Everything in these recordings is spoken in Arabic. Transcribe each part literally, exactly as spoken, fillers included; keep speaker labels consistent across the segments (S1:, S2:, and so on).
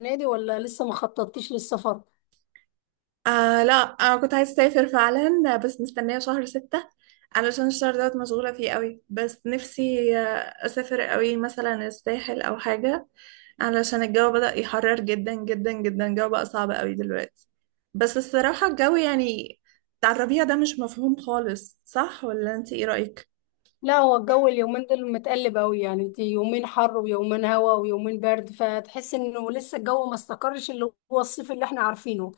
S1: نادي ولا لسه ما خططتيش للسفر؟
S2: آه، لا انا كنت عايزه اسافر فعلا، بس مستنيه شهر ستة علشان الشهر دوت مشغوله فيه قوي. بس نفسي آه، اسافر قوي، مثلا الساحل او حاجه، علشان الجو بدأ يحرر جدا جدا جدا. الجو بقى صعب قوي دلوقتي. بس الصراحه الجو يعني بتاع الربيع ده مش مفهوم خالص، صح ولا انت ايه رأيك؟
S1: لا، هو الجو اليومين دول متقلب قوي. يعني انت يومين حر ويومين هوا ويومين برد، فتحس انه لسه الجو ما استقرش، اللي هو الصيف اللي احنا عارفينه.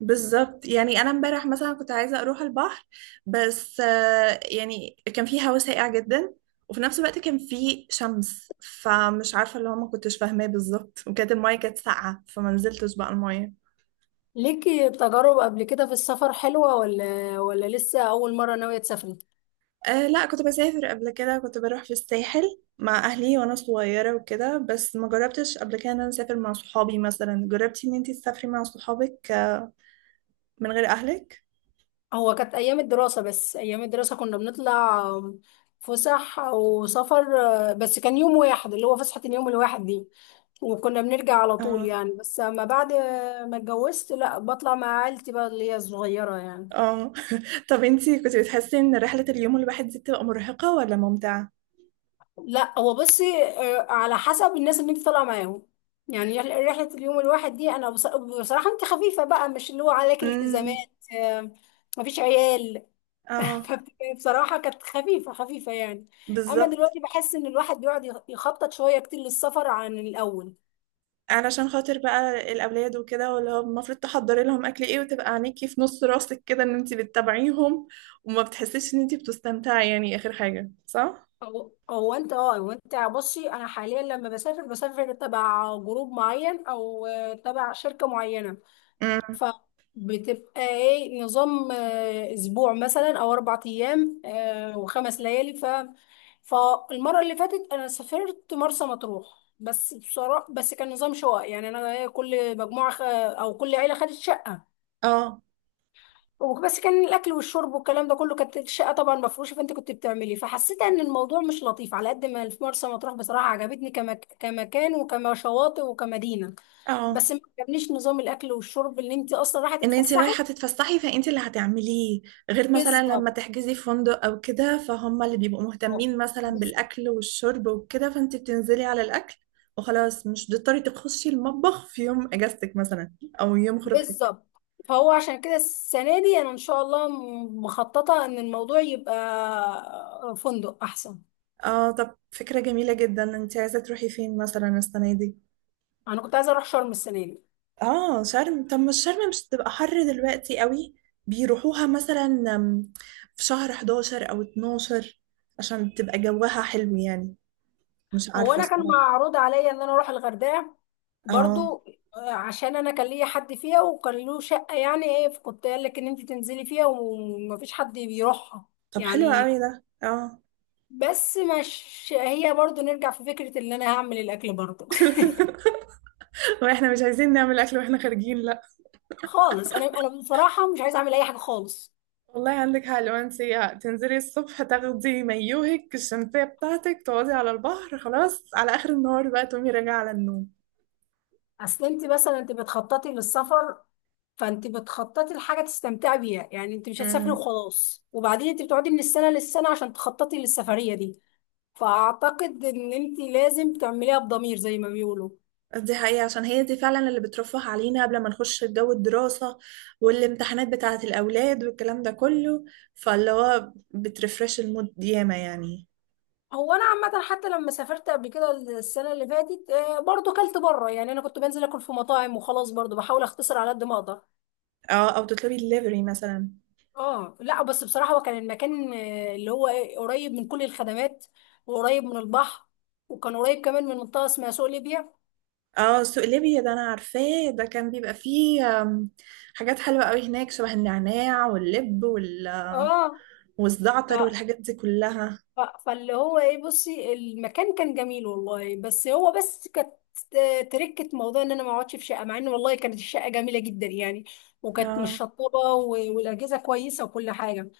S2: بالظبط. يعني انا امبارح مثلا كنت عايزه اروح البحر، بس آه، يعني كان في هوا ساقع جدا، وفي نفس الوقت كان في شمس. فمش عارفه اللي هو ما كنتش فاهماه بالظبط. وكانت المايه كانت ساقعه فما نزلتش بقى المايه.
S1: ليكي تجارب قبل كده في السفر حلوة ولا ولا لسه اول مرة ناوية تسافري؟
S2: أه لا، كنت بسافر قبل كده، كنت بروح في الساحل مع اهلي وانا صغيره وكده. بس ما جربتش قبل كده ان انا اسافر مع صحابي. مثلا جربتي ان انتي تسافري مع صحابك آه، من غير اهلك؟
S1: هو كانت ايام الدراسه، بس ايام الدراسه كنا بنطلع فسح او سفر، آه، بس كان يوم واحد، اللي هو فسحه اليوم الواحد دي، وكنا بنرجع على طول
S2: اه.
S1: يعني. بس اما بعد ما اتجوزت، لا، بطلع مع عيلتي بقى، اللي هي الصغيره يعني.
S2: اه. طب انتي كنت بتحسي ان رحله اليوم الواحد دي بتبقى مرهقه ولا ممتعه؟
S1: لا، هو بصي، آه، على حسب الناس اللي انت طالعه معاهم. يعني رحله رحلة اليوم الواحد دي، انا بص- بصراحه انت خفيفه بقى، مش اللي هو عليك التزامات،
S2: امم.
S1: آه، مفيش عيال.
S2: اه.
S1: فبصراحة كانت خفيفة خفيفة يعني. أما
S2: بالظبط.
S1: دلوقتي بحس إن الواحد بيقعد يخ- يخطط شوية كتير للسفر عن الأول.
S2: علشان خاطر بقى الاولاد وكده، واللي هو المفروض تحضري لهم اكل ايه، وتبقى عينيكي في نص راسك كده ان انت بتتابعيهم، وما بتحسيش ان انت بتستمتعي يعني، اخر حاجه، صح.
S1: هو هو أنت أه هو أنت بصي، أنا حاليا لما بسافر بسافر تبع جروب معين أو، آه، تبع شركة معينة.
S2: امم.
S1: فبتبقى ايه نظام، آه، اسبوع مثلا او اربع ايام، آه، وخمس ليالي. ف فالمره اللي فاتت انا سافرت مرسى مطروح. بس بصراحه بس كان نظام شقق، يعني انا إيه، كل مجموعه خ- او كل عيله خدت شقه.
S2: اه.
S1: وبس كان الاكل والشرب والكلام ده كله، كانت الشقه طبعا مفروشه، فانت كنت بتعملي، فحسيت ان الموضوع مش لطيف. على قد ما في مرسى مطروح بصراحه عجبتني، كمك... كمكان وكما شواطئ وكمدينه،
S2: اه.
S1: بس ما عجبنيش نظام الاكل والشرب، اللي انت اصلا رايحه
S2: ان انت
S1: تتفسحي.
S2: رايحه تتفسحي فانت اللي هتعمليه، غير مثلا لما
S1: بالظبط.
S2: تحجزي في فندق او كده فهم اللي بيبقوا
S1: اه.
S2: مهتمين مثلا
S1: بس-
S2: بالاكل والشرب وكده، فانت بتنزلي على الاكل، وخلاص مش بتضطري تخشي المطبخ في يوم اجازتك مثلا، او يوم خروجتك.
S1: بالظبط. فهو عشان كده السنة دي أنا إن شاء الله م- مخططة إن الموضوع يبقى فندق أحسن.
S2: اه، طب فكرة جميلة جدا. انت عايزة تروحي فين مثلا السنة دي؟
S1: أنا كنت عايزة أروح شرم السنة دي.
S2: اه شرم. طب مش شرم مش تبقى حر دلوقتي قوي؟ بيروحوها مثلا أم، في شهر احداشر او اتناشر عشان تبقى جوها حلو يعني. مش
S1: هو
S2: عارفة
S1: أنا كان
S2: الصراحة.
S1: معروض عليا إن أنا أروح الغردقة
S2: اه.
S1: برضو، آه، عشان أنا كان ليا حد فيها وكان له شقة، يعني إيه فكنت قال لك إن أنت تنزلي فيها ومفيش حد بيروحها
S2: طب حلو قوي
S1: يعني.
S2: ده، اه.
S1: بس مش هي، برضو نرجع في فكرة إن أنا هعمل الأكل برضو.
S2: واحنا مش عايزين نعمل اكل واحنا خارجين، لا.
S1: خالص، أنا أنا بصراحة مش عايزة أعمل أي حاجة خالص.
S2: والله عندك حق. لو انت تنزلي الصبح تاخدي مايوهك الشمسية بتاعتك، تقعدي على البحر خلاص على اخر النهار، بقى تقومي راجعة على النوم.
S1: اصل انت مثلا انت بتخططي للسفر، فانت بتخططي لحاجه تستمتعي بيها. يعني انت مش هتسافري
S2: امم.
S1: وخلاص، وبعدين انت بتقعدي من السنه للسنه عشان تخططي للسفريه دي. فاعتقد ان انت لازم تعمليها بضمير زي ما بيقولوا.
S2: دي حقيقة، عشان هي دي فعلا اللي بترفه علينا قبل ما نخش في جو الدراسة والامتحانات بتاعة الأولاد والكلام ده كله. فاللي هو بترفرش المود ياما يعني.
S1: هو انا عامه حتى لما سافرت قبل كده السنه اللي فاتت، آه، برضو كلت بره. يعني انا كنت بنزل اكل في مطاعم وخلاص، برضو بحاول اختصر على قد ما اقدر.
S2: اه، أو تطلبي الليفري مثلا.
S1: اه، لا بس بصراحه هو كان المكان، آه، اللي هو إيه، قريب من كل الخدمات، وقريب من البحر، وكان قريب كمان من منطقه اسمها سوق ليبيا.
S2: اه، سوق ليبيا ده أنا عارفاه. ده كان بيبقى فيه آم، حاجات حلوة قوي هناك، شبه النعناع واللب وال...
S1: اه. ف...
S2: والزعتر والحاجات دي كلها.
S1: ف... فاللي هو ايه بصي، المكان كان جميل والله. بس هو بس كانت تركة موضوع ان انا ما اقعدش في شقه، مع ان والله كانت الشقه جميله جدا يعني، وكانت
S2: اه.
S1: مشطبه، و- والاجهزه كويسه وكل حاجه.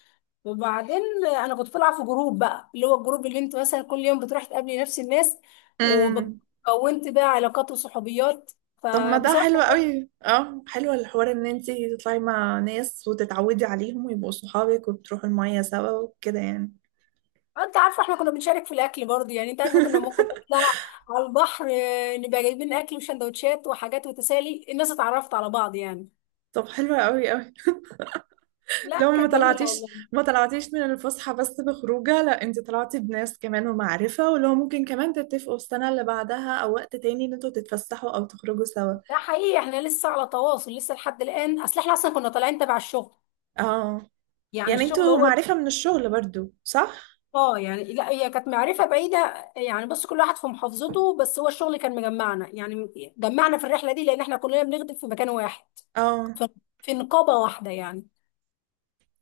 S1: وبعدين انا كنت بلعب في جروب بقى، اللي هو الجروب اللي انت مثلا كل يوم بتروح تقابلي نفس الناس،
S2: أمم.
S1: وكونت بقى علاقات وصحوبيات.
S2: طب ما ده
S1: فبصراحه،
S2: حلو قوي، اه. حلو الحوار ان انتي تطلعي مع ناس وتتعودي عليهم ويبقوا صحابك، وبتروحوا المية سوا وكده يعني.
S1: آه، انت عارفه احنا كنا بنشارك في الاكل برضه. يعني انت عارفه كنا ممكن نطلع على البحر، آه، نبقى جايبين اكل وسندوتشات وحاجات، وتسالي، الناس اتعرفت على بعض يعني.
S2: طب حلو قوي قوي.
S1: لا
S2: لو ما
S1: كانت جميله
S2: طلعتيش
S1: والله.
S2: ما طلعتيش من الفسحة بس بخروجة، لا انتي طلعتي بناس كمان ومعرفة، ولو ممكن كمان تتفقوا السنة اللي بعدها او وقت تاني ان انتوا تتفسحوا او تخرجوا سوا.
S1: ده حقيقي، احنا لسه على تواصل لسه لحد الان. اصل احنا اصلا كنا طالعين تبع الشغل
S2: اه،
S1: يعني،
S2: يعني
S1: الشغل
S2: انتوا
S1: هو ال-
S2: معرفة من الشغل برضو، صح؟
S1: اه، يعني لا، هي كانت معرفه بعيده يعني، بس كل واحد في محافظته، بس هو الشغل كان مجمعنا يعني، جمعنا في الرحله دي لان احنا كلنا بنخدم في مكان واحد،
S2: اه.
S1: ف- في نقابه واحده يعني.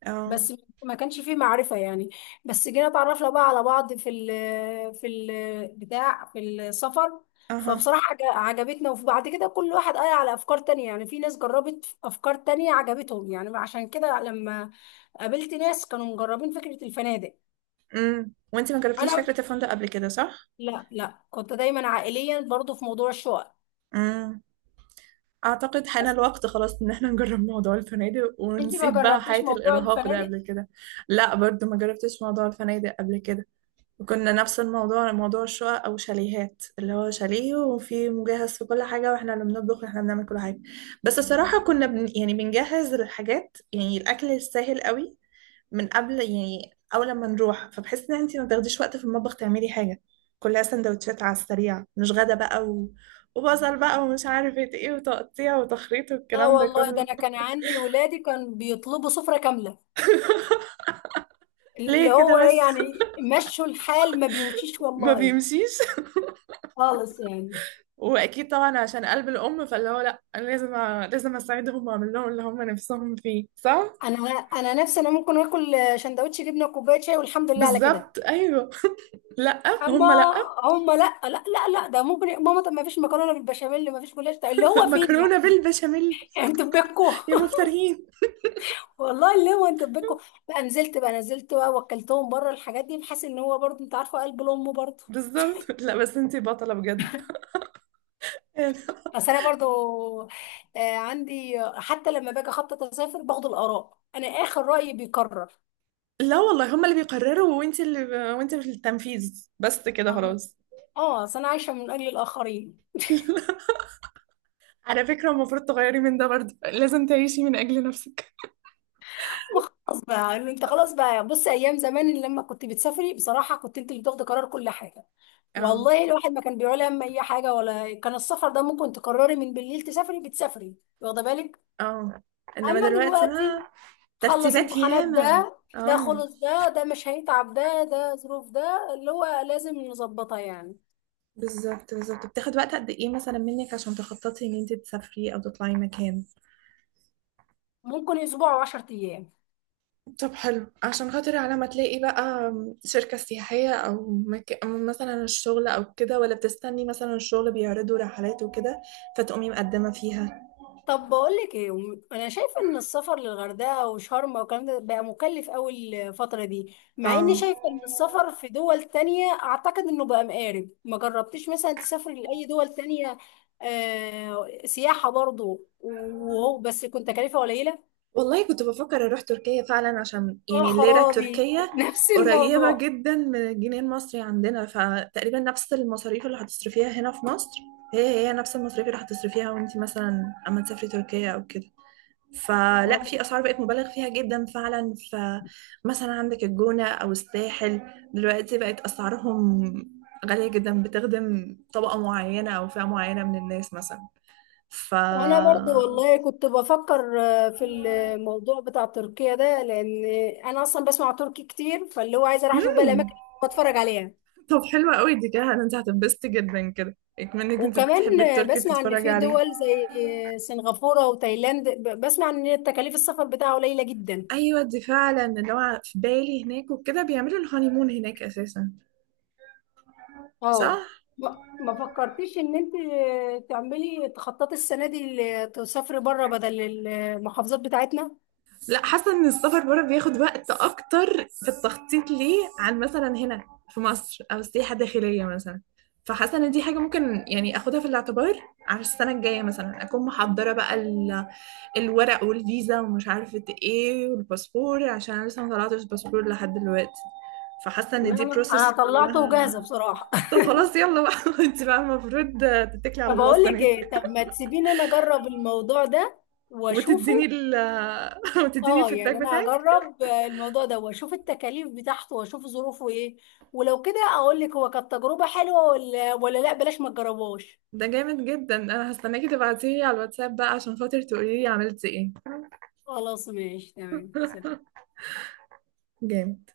S2: اه.
S1: بس ما كانش فيه معرفة يعني. بس جينا اتعرفنا بقى على بعض في ال في ال بتاع في السفر.
S2: اها.
S1: فبصراحة عج- عجبتنا، وفي بعد كده كل واحد قال على أفكار تانية. يعني في ناس جربت أفكار تانية عجبتهم يعني، عشان كده لما قابلت ناس كانوا مجربين فكرة الفنادق.
S2: امم، وانتي ما جربتيش
S1: أنا
S2: فكرة الفندق قبل كده، صح؟
S1: لا، لا، كنت دايما عائليا برضو في موضوع الشقق.
S2: مم. أعتقد حان
S1: بس
S2: الوقت خلاص إن احنا نجرب موضوع الفنادق،
S1: انت ما
S2: ونسيب بقى
S1: جربتيش
S2: حياة
S1: موضوع
S2: الإرهاق ده
S1: الفنادق؟
S2: قبل كده. لا، برضو ما جربتش موضوع الفنادق قبل كده، وكنا نفس الموضوع، موضوع الشقق أو شاليهات، اللي هو شاليه وفي مجهز في كل حاجة، واحنا اللي بنطبخ واحنا بنعمل كل حاجة. بس الصراحة كنا بن، يعني بنجهز الحاجات، يعني الأكل السهل قوي من قبل، يعني أول لما نروح. فبحس إن أنتي ما بتاخديش وقت في المطبخ تعملي حاجة، كلها سندوتشات على السريع، مش غدا بقى و... وبصل بقى ومش عارفة ايه، وتقطيع وتخريط
S1: لا
S2: والكلام ده
S1: والله، ده
S2: كله.
S1: أنا كان عندي ولادي كان بيطلبوا سفرة كاملة. اللي
S2: ليه
S1: هو
S2: كده
S1: ايه
S2: بس؟
S1: يعني مشوا الحال؟ ما بيمشيش
S2: ما
S1: والله
S2: بيمشيش.
S1: خالص يعني.
S2: واكيد طبعا عشان قلب الام، فاللي هو لا انا لازم أ... لازم اساعدهم واعمل لهم اللي هم نفسهم فيه، صح.
S1: انا انا نفسي، انا ممكن اكل شندوتش جبنه وكوبايه شاي والحمد لله على كده.
S2: بالظبط، ايوه. لا.
S1: اما
S2: هم لا.
S1: هم لا، لا، لا، لا، ده ممكن يا ماما طب ما فيش مكرونه بالبشاميل؟ ما فيش جلاش؟ طب اللي هو فين
S2: مكرونه
S1: يعني؟
S2: بالبشاميل،
S1: يعني انتوا بكوا
S2: يا مفترين.
S1: والله اللي هو انتوا بكوا. بقى نزلت بقى نزلت بقى واكلتهم بره الحاجات دي. بحس ان هو برضه، انت عارفه قلب الام برضه.
S2: بالظبط. لا بس انتي بطله بجد.
S1: بس انا برضه، آه، عندي حتى لما باجي اخطط اسافر باخد الاراء، انا اخر رايي بيكرر.
S2: لا والله هما اللي بيقرروا وانت اللي ب... وانت في التنفيذ بس كده خلاص.
S1: اه، اصل انا عايشه من اجل الاخرين.
S2: على فكرة المفروض تغيري من ده برضه، لازم تعيشي من أجل نفسك.
S1: خلاص بقى، إن انت خلاص بقى بص ايام زمان لما كنت بتسافري بصراحه كنت انت اللي بتاخدي قرار كل حاجه.
S2: اه.
S1: والله الواحد ما كان بيقول هم اي حاجه، ولا كان السفر ده ممكن تقرري من بالليل تسافري بتسافري، واخده بالك.
S2: اه. انما
S1: اما
S2: دلوقتي ما.
S1: دلوقتي، خلص
S2: ترتيبات
S1: امتحانات
S2: ياما.
S1: ده ده
S2: اه.
S1: خلص، ده ده مش هيتعب، ده ده ظروف ده اللي هو لازم نظبطها يعني.
S2: بالظبط بالظبط. بتاخد وقت قد ايه مثلا منك عشان تخططي ان انت تسافري او تطلعي مكان؟
S1: ممكن اسبوع وعشر ايام.
S2: طب حلو، عشان خاطر على ما تلاقي بقى شركة سياحية، او مك... أو مثلا الشغل او كده، ولا بتستني مثلا الشغل بيعرضوا رحلات وكده فتقومي مقدمة فيها.
S1: طب بقولك ايه، وم- انا شايفه ان السفر للغردقه وشرم والكلام ده بقى مكلف قوي الفتره دي، مع اني
S2: اه،
S1: شايفه ان السفر في دول تانية اعتقد انه بقى مقارب. ما جربتيش مثلا تسافري لاي دول تانية، آه سياحه برضو، وهو بس كنت تكلفه قليله؟
S2: والله كنت بفكر اروح تركيا فعلا، عشان
S1: اه
S2: يعني الليرة
S1: خرابي
S2: التركية
S1: نفس
S2: قريبة
S1: الموضوع.
S2: جدا من الجنيه المصري عندنا، فتقريبا نفس المصاريف اللي هتصرفيها هنا في مصر، هي هي نفس المصاريف اللي هتصرفيها وانت مثلا اما تسافري تركيا او كده. فلا،
S1: و-
S2: في اسعار بقت مبالغ فيها جدا فعلا، فمثلا عندك الجونة او الساحل دلوقتي بقت اسعارهم غالية جدا، بتخدم طبقة معينة او فئة معينة من الناس مثلا. ف.
S1: وانا برضو والله كنت بفكر، آه، في الموضوع بتاع تركيا ده، لان انا اصلا بسمع تركي كتير، فاللي هو عايزه اروح اشوف بقى
S2: مم.
S1: الاماكن واتفرج عليها.
S2: طب حلوة قوي دي كده، انت هتنبسطي جدا كده، اكمنك انت
S1: وكمان
S2: بتحبي التركي
S1: بسمع ان
S2: بتتفرجي
S1: في
S2: عليه.
S1: دول زي سنغافورة وتايلاند، ب- بسمع ان تكاليف السفر بتاعها قليلة جدا.
S2: ايوه، دي فعلا اللي هو في بالي، هناك وكده بيعملوا الهانيمون هناك اساسا، صح.
S1: اه، ما ما فكرتيش ان انت تعملي تخططي السنة دي، ل- تسافري بره بدل المحافظات بتاعتنا؟
S2: لا، حاسه ان السفر بره بياخد وقت اكتر في التخطيط ليه، عن مثلا هنا في مصر او السياحه الداخليه مثلا. فحاسه ان دي حاجه ممكن يعني اخدها في الاعتبار على السنه الجايه مثلا، اكون محضره بقى ال... الورق والفيزا ومش عارفه ايه والباسبور، عشان أنا لسه ما طلعتش باسبور لحد دلوقتي. فحاسه ان
S1: لا،
S2: دي
S1: لا، انا
S2: بروسس
S1: طلعته وجاهزة
S2: كلها.
S1: بصراحة.
S2: طب خلاص يلا بقى. انت بقى المفروض تتكلي على
S1: طب
S2: الله
S1: اقول لك
S2: السنه دي.
S1: ايه؟ طب ما تسيبيني انا اجرب الموضوع ده
S2: وتديني
S1: واشوفه.
S2: ال. وتديني
S1: اه،
S2: الفيدباك
S1: يعني انا
S2: بتاعك.
S1: هجرب الموضوع ده واشوف التكاليف بتاعته واشوف ظروفه ايه، ولو كده اقول لك هو كانت تجربة حلوة ولا ولا لا بلاش ما تجربوش.
S2: ده جامد جدا، انا هستناكي تبعتيلي على الواتساب بقى عشان خاطر تقولي لي عملتي ايه.
S1: خلاص، ماشي، تمام، سلام.
S2: جامد.